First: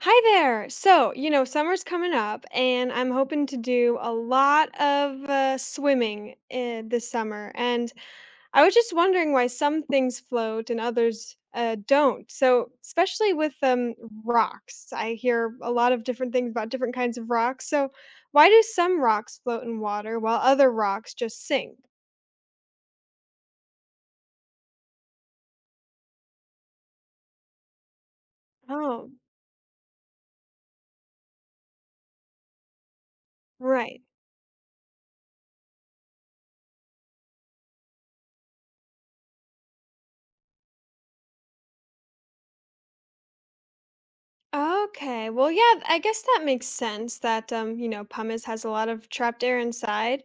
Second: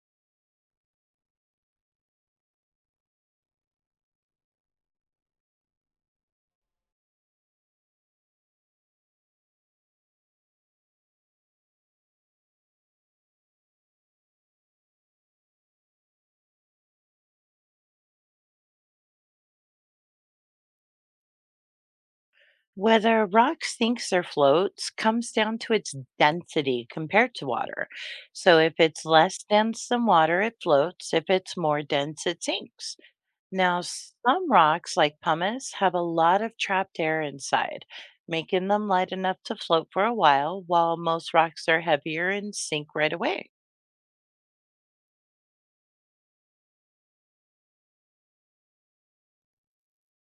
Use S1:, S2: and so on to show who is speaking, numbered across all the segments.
S1: Hi there. So, summer's coming up, and I'm hoping to do a lot of swimming this summer. And I was just wondering why some things float and others don't. So, especially with rocks, I hear a lot of different things about different kinds of rocks. So, why do some rocks float in water while other rocks just sink?
S2: Whether a rock sinks or floats comes down to its density compared to water. So, if it's
S1: Oh,
S2: less dense than water, it floats. If it's more dense, it sinks. Now,
S1: right.
S2: some rocks, like pumice, have a lot of trapped air inside, making them light enough to float for a while most rocks are heavier and sink right away.
S1: Okay. Well, yeah, I guess that makes sense that pumice has a lot of trapped air inside.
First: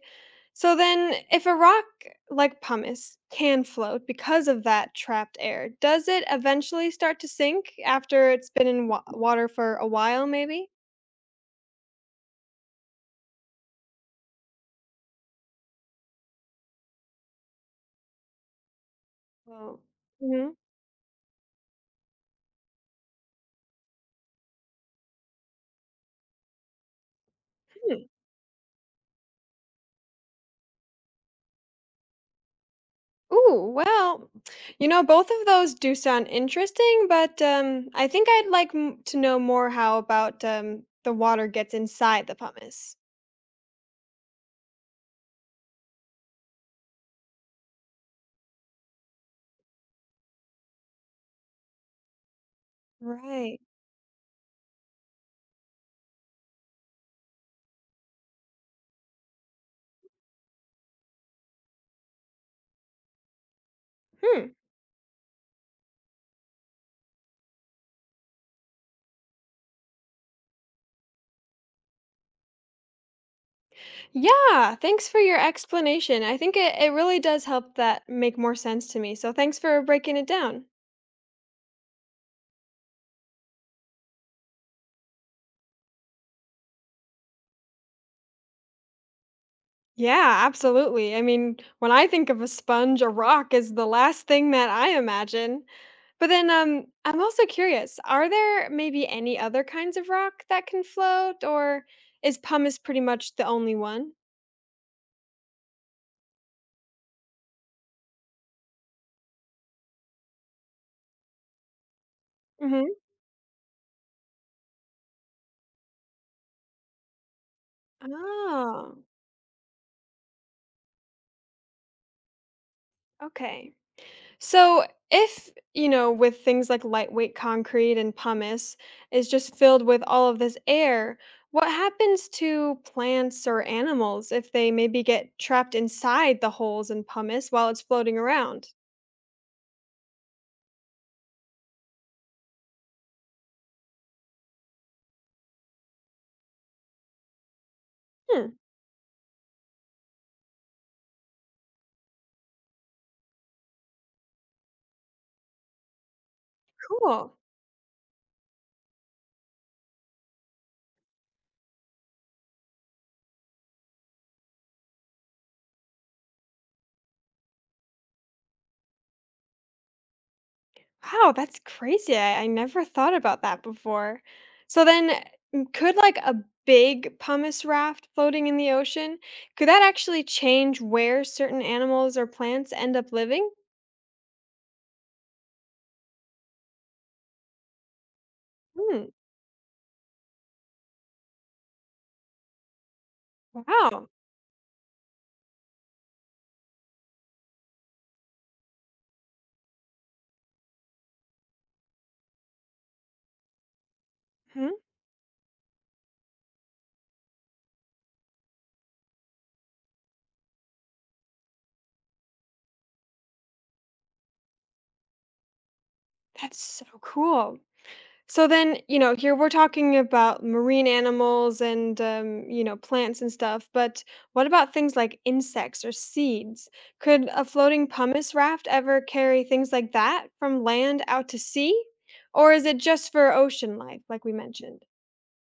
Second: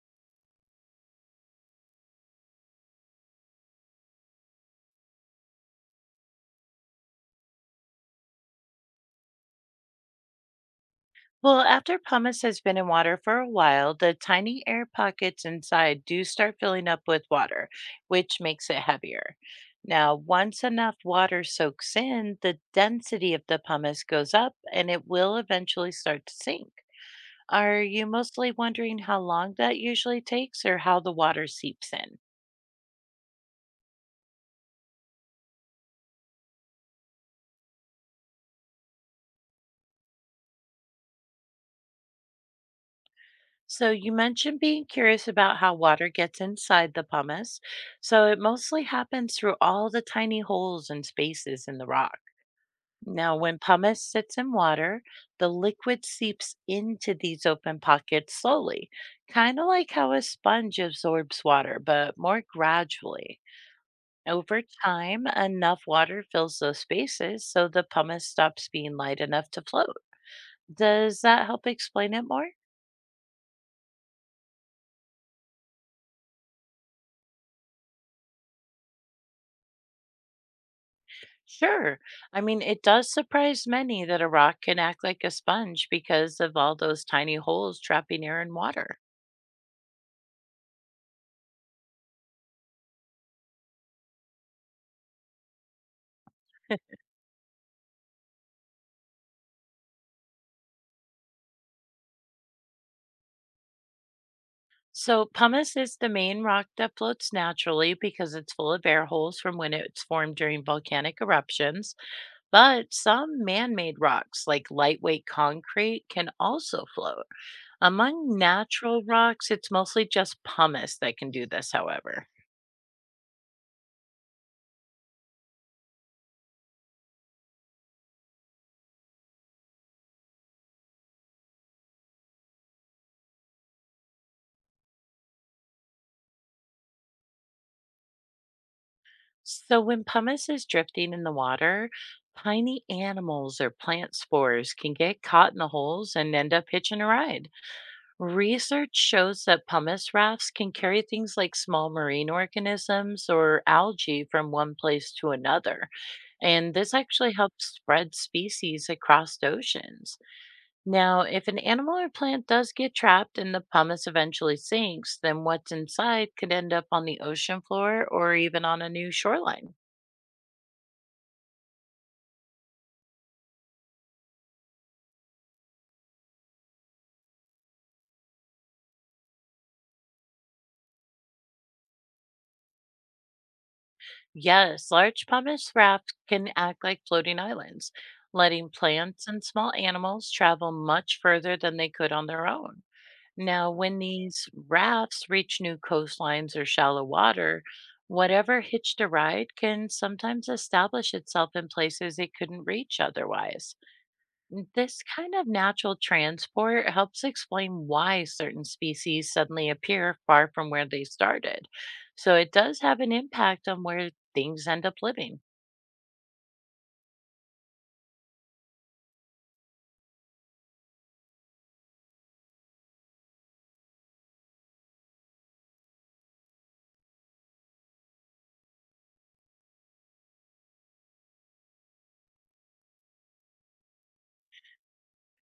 S1: So then, if a rock like pumice can float because of that trapped air, does it eventually start to sink after it's been in water for a while, maybe?
S2: Well, after pumice has been in water for a while, the tiny air pockets inside do start filling up with water, which makes it heavier.
S1: Well,
S2: Now,
S1: hmm.
S2: once enough water soaks in, the density of the pumice goes up and it will eventually start to sink. Are you mostly wondering how long that usually takes or how the water seeps in?
S1: Ooh, well, both of those do sound interesting, but I think I'd like to know more how about the water gets inside the pumice.
S2: So, you mentioned being curious about how water gets inside the pumice. So, it mostly happens through all the tiny holes and spaces in the rock. Now, when
S1: Right.
S2: pumice sits in water, the liquid seeps into these open pockets slowly, kind of like how a sponge absorbs water, but more gradually.
S1: Hmm.
S2: Over time, enough water fills those spaces so the pumice stops being light enough to float. Does that help explain it more?
S1: Yeah, thanks for your explanation. I think it really does help that make more sense to me. So thanks for breaking it down.
S2: Sure. I mean, it does surprise many that a rock can act like a sponge because of all those tiny holes trapping air and water.
S1: Yeah, absolutely. I mean, when I think of a sponge, a rock is the last thing that I imagine. But then I'm also curious, are there maybe any other kinds of rock that can float, or is pumice pretty much the only one?
S2: So, pumice is the main rock that floats naturally because it's full of air holes from when it's formed during volcanic eruptions.
S1: Mm-hmm.
S2: But some man made rocks, like lightweight concrete, can also float. Among
S1: Oh,
S2: natural rocks, it's mostly just pumice that can do this, however.
S1: okay. So, if with things like lightweight concrete and pumice is just filled with all of this air, what happens to plants or animals if they maybe get trapped inside the holes in pumice while it's floating around?
S2: So, when pumice is drifting in the water, tiny animals or plant spores can get caught in the holes and end up hitching a ride.
S1: Hmm,
S2: Research shows that pumice rafts can carry things like small marine organisms or algae from one place to another. And this actually
S1: cool.
S2: helps spread species across oceans. Now, if an animal or plant does get trapped and the pumice eventually sinks, then what's inside could end up on the ocean floor or even on a new shoreline.
S1: Wow, that's crazy. I never thought about that before. So then mm, could like a big pumice raft floating in the ocean, could that actually change where certain animals or plants end up living?
S2: Yes, large pumice rafts can act like floating islands, letting
S1: Hmm,
S2: plants and small animals travel much further than they could on their own. Now, when
S1: wow.
S2: these rafts reach new coastlines or shallow water, whatever hitched a ride can sometimes establish itself in places it couldn't reach otherwise.
S1: Hmm?
S2: This kind of natural transport helps explain why certain species suddenly appear far from where they started. So it does have an impact on where things end up living.
S1: That's so cool. So then, here we're talking about marine animals and, plants and stuff, but what about things like insects or seeds? Could a floating pumice raft ever carry things like that from land out to sea? Or is it just for ocean life, like we mentioned?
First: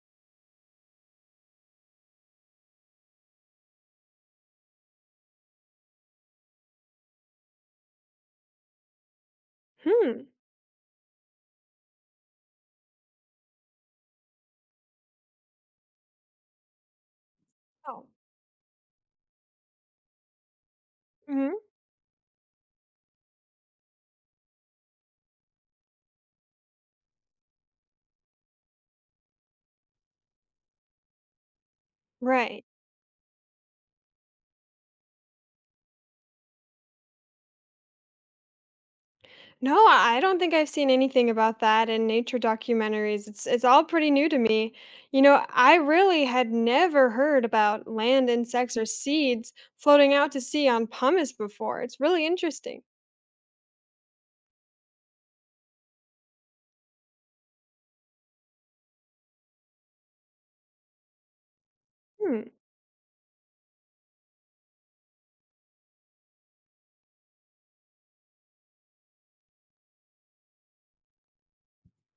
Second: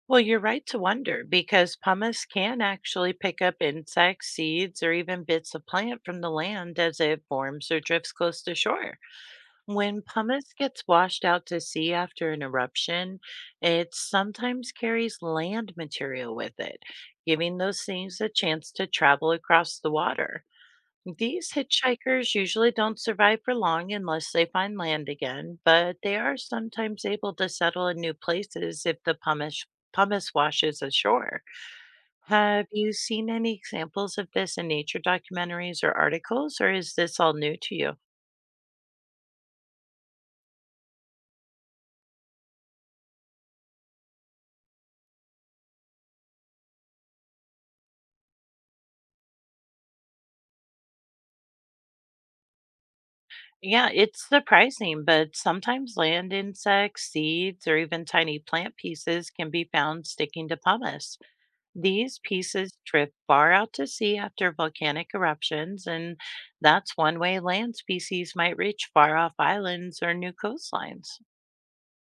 S2: Well, you're right to wonder because pumice can actually pick up insects, seeds, or even bits of plant from the land as it forms or drifts close to shore. When
S1: Hmm.
S2: pumice gets washed out to sea after an eruption, it sometimes carries land material with it, giving those
S1: Oh.
S2: things a chance to travel across the water. These
S1: Hmm.
S2: hitchhikers usually don't survive for long unless they find land again, but they are sometimes able to settle in new places if the pumice washes ashore.
S1: Right.
S2: Have you seen any examples of this in nature documentaries or articles, or is this all new to you?
S1: No, I don't think I've seen anything about that in nature documentaries. It's all pretty new to me. I really had never heard about land insects or seeds floating out to sea on pumice before. It's really interesting.
S2: Yeah, it's surprising, but sometimes land insects, seeds, or even tiny plant pieces can be found sticking to pumice. These
S1: Hmm.
S2: pieces drift far out to sea after volcanic eruptions, and that's one way land species might reach far off islands or new coastlines.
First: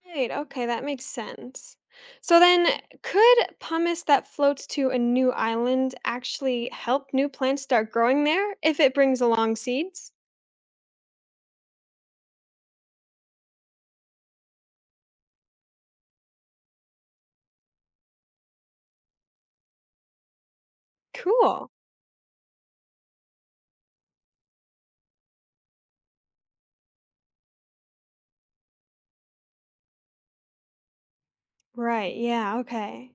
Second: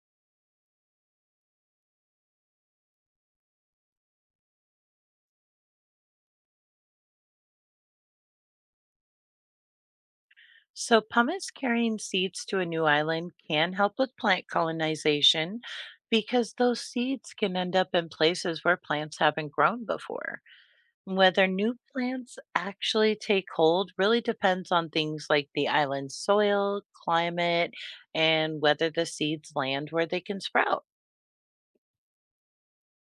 S1: Right. Okay, that makes sense. So then, could pumice that floats to a new island actually help new plants start growing there if it brings along seeds?
S2: So, pumice carrying seeds to a new island can help with plant colonization because those seeds can end up in places where plants haven't grown before. Whether
S1: Cool.
S2: new plants actually take hold really depends on things like the island's soil, climate, and whether the seeds land where they can sprout.
S1: Right. Yeah. Okay.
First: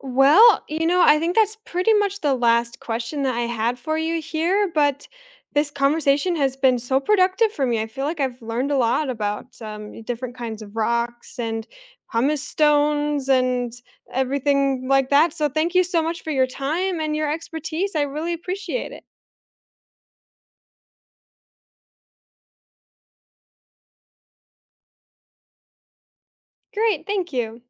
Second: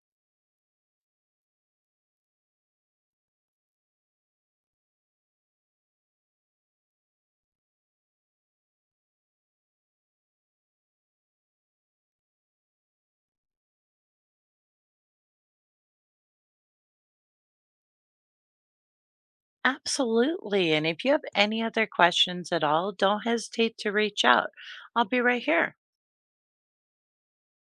S1: Well, I think that's pretty much the last question that I had for you here, but this conversation has been so productive for me. I feel like I've learned a lot about different kinds of rocks and pumice stones and everything like that. So, thank you so much for your time and your expertise. I really appreciate it.
S2: Absolutely. And if you have any other questions at all, don't hesitate to reach out. I'll be right here.
S1: Great. Thank you.